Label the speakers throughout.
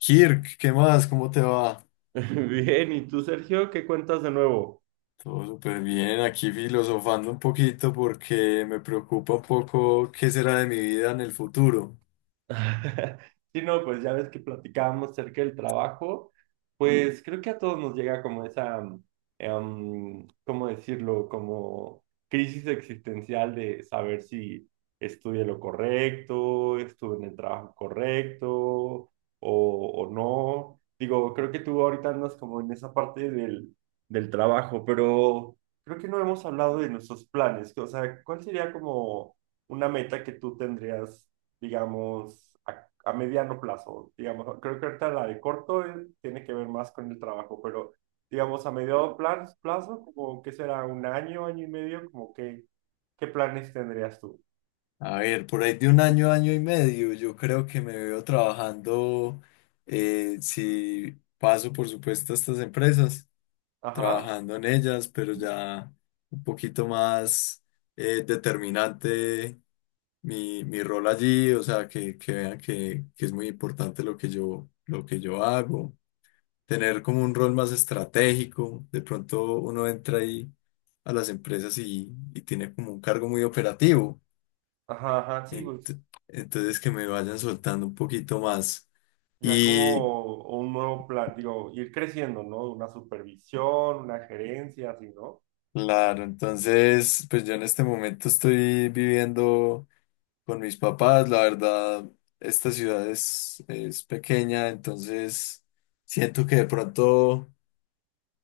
Speaker 1: Kirk, ¿qué más? ¿Cómo te va?
Speaker 2: Bien, ¿y tú, Sergio, qué cuentas de nuevo?
Speaker 1: Todo súper bien, aquí filosofando un poquito porque me preocupa un poco qué será de mi vida en el futuro.
Speaker 2: Sí, no, pues ya ves que platicábamos acerca del trabajo, pues creo que a todos nos llega como esa, ¿cómo decirlo? Como crisis existencial de saber si estudié lo correcto, estuve en el trabajo correcto o no. Digo, creo que tú ahorita andas como en esa parte del trabajo, pero creo que no hemos hablado de nuestros planes. O sea, ¿cuál sería como una meta que tú tendrías? Digamos, a mediano plazo. Digamos, creo que ahorita la de corto tiene que ver más con el trabajo, pero digamos, a mediano plazo, plazo como que será un año, año y medio, como que, ¿qué planes tendrías tú?
Speaker 1: A ver, por ahí de un año, año y medio, yo creo que me veo trabajando, si paso por supuesto a estas empresas,
Speaker 2: Ajá,
Speaker 1: trabajando en ellas, pero ya un poquito más determinante mi rol allí, o sea, que vean que es muy importante lo que yo hago, tener como un rol más estratégico. De pronto uno entra ahí a las empresas y tiene como un cargo muy operativo.
Speaker 2: ajá, sí,
Speaker 1: Ent-
Speaker 2: pues
Speaker 1: entonces que me vayan soltando un poquito más.
Speaker 2: ya
Speaker 1: Y
Speaker 2: como un nuevo plan, digo, ir creciendo, ¿no? Una supervisión, una gerencia, así, ¿no?
Speaker 1: claro, entonces pues yo en este momento estoy viviendo con mis papás. La verdad, esta ciudad es pequeña, entonces siento que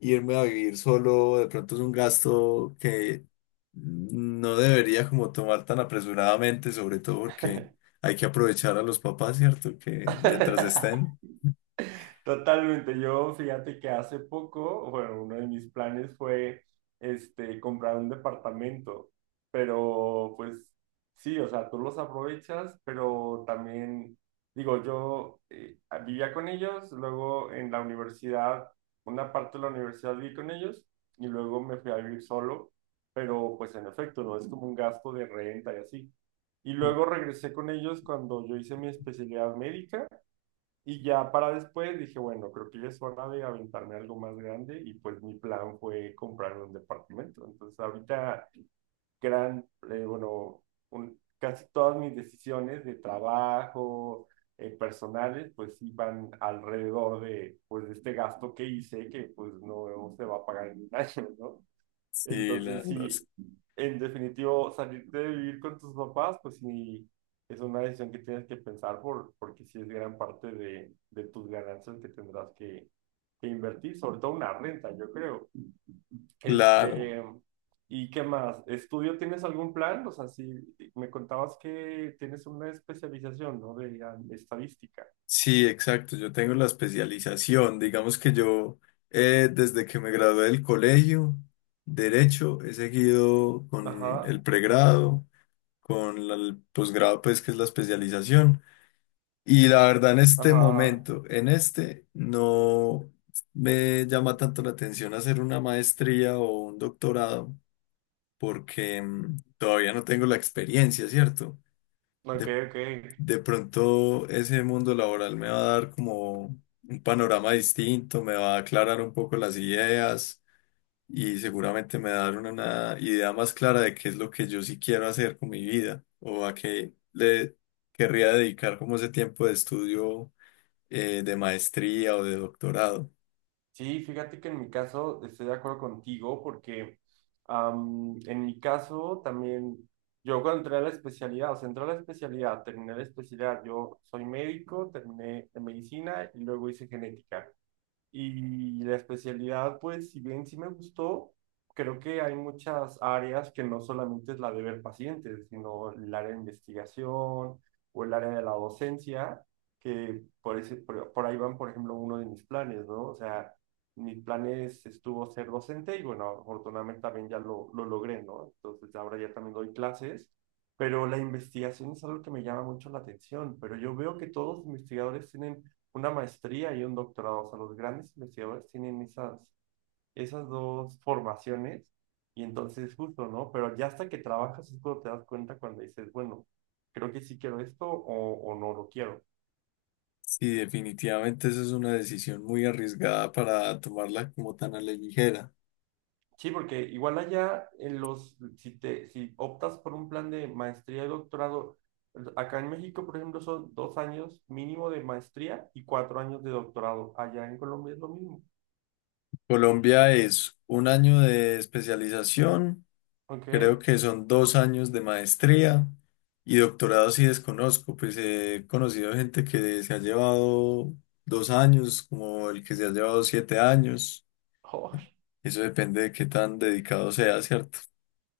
Speaker 1: irme a vivir solo, de pronto, es un gasto que no debería como tomar tan apresuradamente, sobre todo porque hay que aprovechar a los papás, ¿cierto? Que mientras estén.
Speaker 2: Totalmente. Yo, fíjate que hace poco, bueno, uno de mis planes fue, este, comprar un departamento, pero pues sí, o sea, tú los aprovechas, pero también, digo, yo vivía con ellos, luego en la universidad, una parte de la universidad viví con ellos y luego me fui a vivir solo, pero pues en efecto, no es como un gasto de renta y así. Y luego regresé con ellos cuando yo hice mi especialidad médica y ya para después dije, bueno, creo que ya es hora de aventarme algo más grande y pues mi plan fue comprar un departamento. Entonces ahorita gran, eh, bueno, casi todas mis decisiones de trabajo, personales, pues iban alrededor de, pues, de este gasto que hice que pues no se va a pagar en un año, ¿no?
Speaker 1: Sí,
Speaker 2: Entonces, sí, en definitivo, salirte de vivir con tus papás, pues sí, es una decisión que tienes que pensar porque sí es gran parte de tus ganancias que tendrás que invertir, sobre todo una renta, yo creo.
Speaker 1: claro.
Speaker 2: Este, ¿y qué más? ¿Estudio tienes algún plan? O sea, si me contabas que tienes una especialización, ¿no? De ah, estadística.
Speaker 1: Sí, exacto. Yo tengo la especialización. Digamos que desde que me gradué del colegio, Derecho, he seguido con el
Speaker 2: Ajá,
Speaker 1: pregrado, con el posgrado, pues, que es la especialización. Y la verdad, en este
Speaker 2: ajá,
Speaker 1: momento, no me llama tanto la atención hacer una maestría o un doctorado, porque todavía no tengo la experiencia, ¿cierto?
Speaker 2: ok,
Speaker 1: De,
Speaker 2: ok.
Speaker 1: de pronto ese mundo laboral me va a dar como un panorama distinto, me va a aclarar un poco las ideas y seguramente me va a dar una idea más clara de qué es lo que yo sí quiero hacer con mi vida o a qué le querría dedicar como ese tiempo de estudio, de maestría o de doctorado.
Speaker 2: Sí, fíjate que en mi caso estoy de acuerdo contigo porque en mi caso también, yo cuando entré a la especialidad, o sea, entré a la especialidad, terminé la especialidad, yo soy médico, terminé en medicina y luego hice genética. Y la especialidad, pues, si bien sí me gustó, creo que hay muchas áreas que no solamente es la de ver pacientes, sino el área de investigación o el área de la docencia, que por ahí van, por ejemplo, uno de mis planes, ¿no? O sea, mis planes estuvo ser docente y bueno, afortunadamente también ya lo logré, ¿no? Entonces ahora ya también doy clases, pero la investigación es algo que me llama mucho la atención, pero yo veo que todos los investigadores tienen una maestría y un doctorado. O sea, los grandes investigadores tienen esas dos formaciones y entonces justo, ¿no? Pero ya hasta que trabajas es cuando te das cuenta cuando dices, bueno, creo que sí quiero esto o no lo quiero.
Speaker 1: Sí, definitivamente esa es una decisión muy arriesgada para tomarla como tan a la ligera.
Speaker 2: Sí, porque igual allá en los, si te, si optas por un plan de maestría y doctorado, acá en México, por ejemplo, son dos años mínimo de maestría y cuatro años de doctorado. Allá en Colombia es lo mismo.
Speaker 1: Colombia es un año de especialización,
Speaker 2: ¿Ok?
Speaker 1: creo que son 2 años de maestría y doctorado sí desconozco, pues he conocido gente que se ha llevado 2 años, como el que se ha llevado 7 años.
Speaker 2: Oh.
Speaker 1: Eso depende de qué tan dedicado sea, ¿cierto?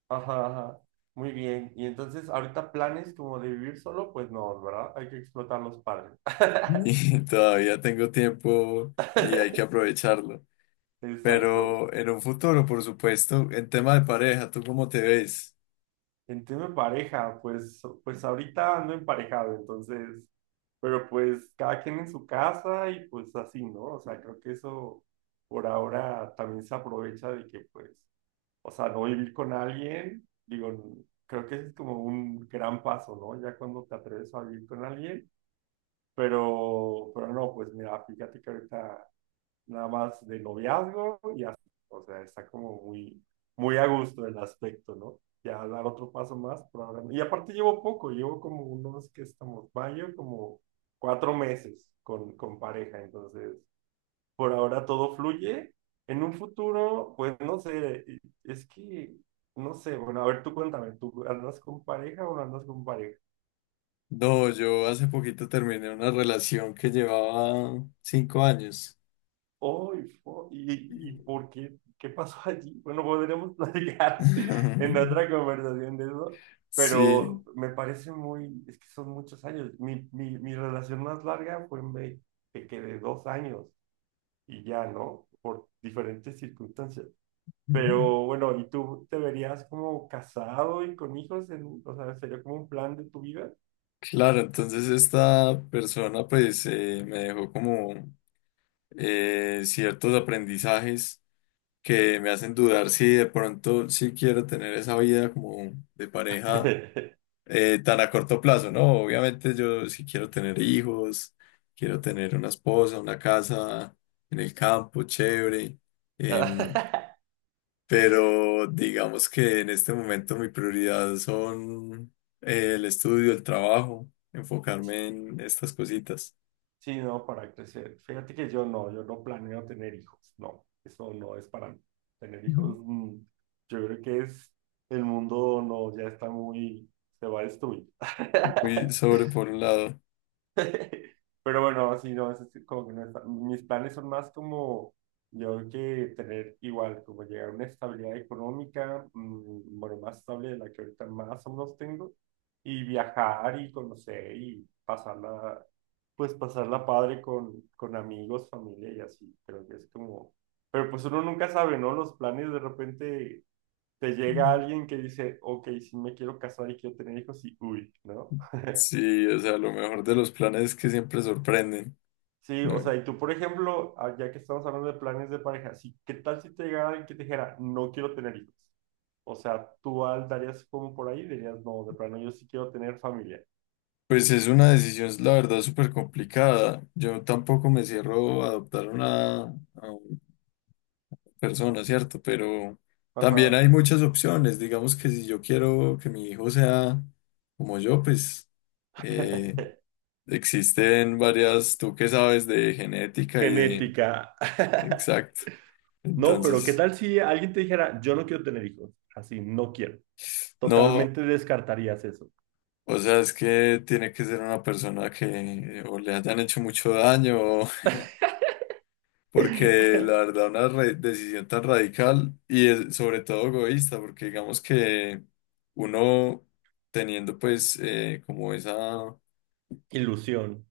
Speaker 2: Ajá, ajá. Muy bien. Y entonces, ahorita planes como de vivir solo, pues no, ¿verdad? Hay que explotar los padres.
Speaker 1: Y todavía tengo tiempo y hay que aprovecharlo.
Speaker 2: Exacto.
Speaker 1: Pero en un futuro, por supuesto, en tema de pareja, ¿tú cómo te ves?
Speaker 2: En tema de pareja, pues, pues ahorita ando emparejado, entonces, pero pues cada quien en su casa y pues así, ¿no? O sea, creo que eso por ahora también se aprovecha de que, pues, o sea, no vivir con alguien, digo, creo que ese es como un gran paso, ¿no? Ya cuando te atreves a vivir con alguien. Pero no, pues mira, fíjate que ahorita nada más de noviazgo y así, o sea, está como muy a gusto el aspecto, ¿no? Ya dar otro paso más, probablemente. Y aparte llevo poco, llevo como unos que estamos, mayo, como cuatro meses con pareja, entonces por ahora todo fluye. En un futuro, pues no sé, es que, no sé, bueno, a ver, tú cuéntame, ¿tú andas con pareja o no andas con pareja?
Speaker 1: No, yo hace poquito terminé una relación que llevaba 5 años.
Speaker 2: Hoy, fo- y por qué? ¿Qué pasó allí? Bueno, podremos platicar en otra conversación de eso, pero
Speaker 1: Sí,
Speaker 2: me parece muy, es que son muchos años. Mi relación más larga fue en ve- que quedé dos años y ya, ¿no? Por diferentes circunstancias. Pero bueno, ¿y tú te verías como casado y con hijos? En, o sea, ¿sería como un plan de tu vida?
Speaker 1: claro, entonces esta persona pues me dejó como ciertos aprendizajes que me hacen dudar si de pronto sí quiero tener esa vida como de pareja, tan a corto plazo, ¿no? Obviamente yo si quiero tener hijos, quiero tener una esposa, una casa en el campo, chévere. em, pero digamos que en este momento mi prioridad son, el estudio, el trabajo, enfocarme en estas cositas.
Speaker 2: Sí, no, para crecer. Fíjate que yo no planeo tener hijos, no, eso no es para mí. Tener
Speaker 1: Ujú.
Speaker 2: hijos, yo creo que es, el mundo no, ya está muy, se va a destruir.
Speaker 1: Muy sobre por un lado.
Speaker 2: Pero bueno, sí, no, eso sí, como que no está. Mis planes son más como, yo creo que tener igual, como llegar a una estabilidad económica, bueno, más estable de la que ahorita más o menos tengo, y viajar y conocer y pasarla, pues pasarla padre con amigos, familia y así. Creo que es como, pero pues uno nunca sabe, ¿no? Los planes de repente te llega alguien que dice, ok, si me quiero casar y quiero tener hijos y uy, ¿no?
Speaker 1: Sí, o sea, lo mejor de los planes es que siempre sorprenden,
Speaker 2: Sí, o sea,
Speaker 1: ¿no?
Speaker 2: y tú, por ejemplo, ah, ya que estamos hablando de planes de pareja, sí, ¿qué tal si te llegara alguien que te dijera, no quiero tener hijos? O sea, tú al darías como por ahí, dirías, no, de plano, yo sí quiero tener familia.
Speaker 1: Pues es una decisión, la verdad, súper complicada. Yo tampoco me cierro a adoptar a una persona, ¿cierto? Pero también
Speaker 2: Ajá.
Speaker 1: hay muchas opciones. Digamos que si yo quiero que mi hijo sea como yo, pues eh, existen varias, tú que sabes de genética y de.
Speaker 2: Genética.
Speaker 1: Exacto.
Speaker 2: No, pero ¿qué
Speaker 1: Entonces,
Speaker 2: tal si alguien te dijera, yo no quiero tener hijos? Así, no quiero.
Speaker 1: no,
Speaker 2: Totalmente descartarías eso.
Speaker 1: o sea, es que tiene que ser una persona que o le hayan hecho mucho daño, porque la verdad una decisión tan radical y sobre todo egoísta, porque digamos que uno teniendo pues como esa
Speaker 2: Ilusión.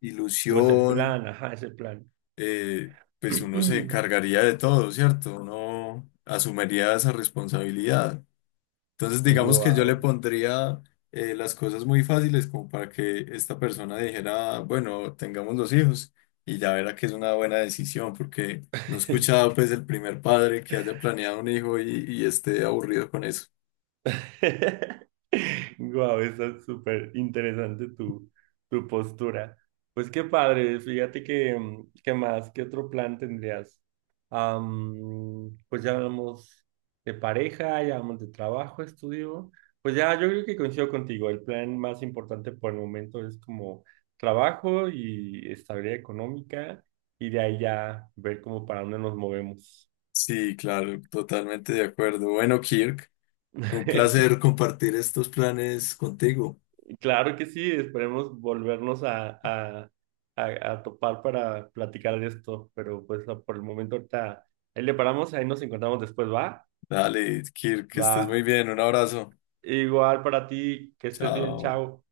Speaker 2: O ese
Speaker 1: ilusión,
Speaker 2: plan, ajá, ese plan.
Speaker 1: pues uno se encargaría de todo, ¿cierto? Uno asumiría esa responsabilidad. Entonces, digamos que yo le
Speaker 2: Wow.
Speaker 1: pondría, las cosas muy fáciles como para que esta persona dijera, bueno, tengamos dos hijos y ya verá que es una buena decisión, porque no he escuchado pues el primer padre que haya planeado un hijo y esté aburrido con eso.
Speaker 2: Guau, está súper interesante tu postura. Pues qué padre, fíjate que, ¿qué más? ¿Qué otro plan tendrías? Pues ya hablamos de pareja, ya hablamos de trabajo, estudio. Pues ya, yo creo que coincido contigo. El plan más importante por el momento es como trabajo y estabilidad económica, y de ahí ya ver como para dónde nos movemos.
Speaker 1: Sí, claro, totalmente de acuerdo. Bueno, Kirk, un placer compartir estos planes contigo.
Speaker 2: Claro que sí, esperemos volvernos a topar para platicar de esto, pero pues no, por el momento ahorita ahí le paramos, ahí nos encontramos después, ¿va?
Speaker 1: Dale, Kirk, que estés muy
Speaker 2: Va.
Speaker 1: bien. Un abrazo.
Speaker 2: Igual para ti, que estés bien,
Speaker 1: Chao.
Speaker 2: chao.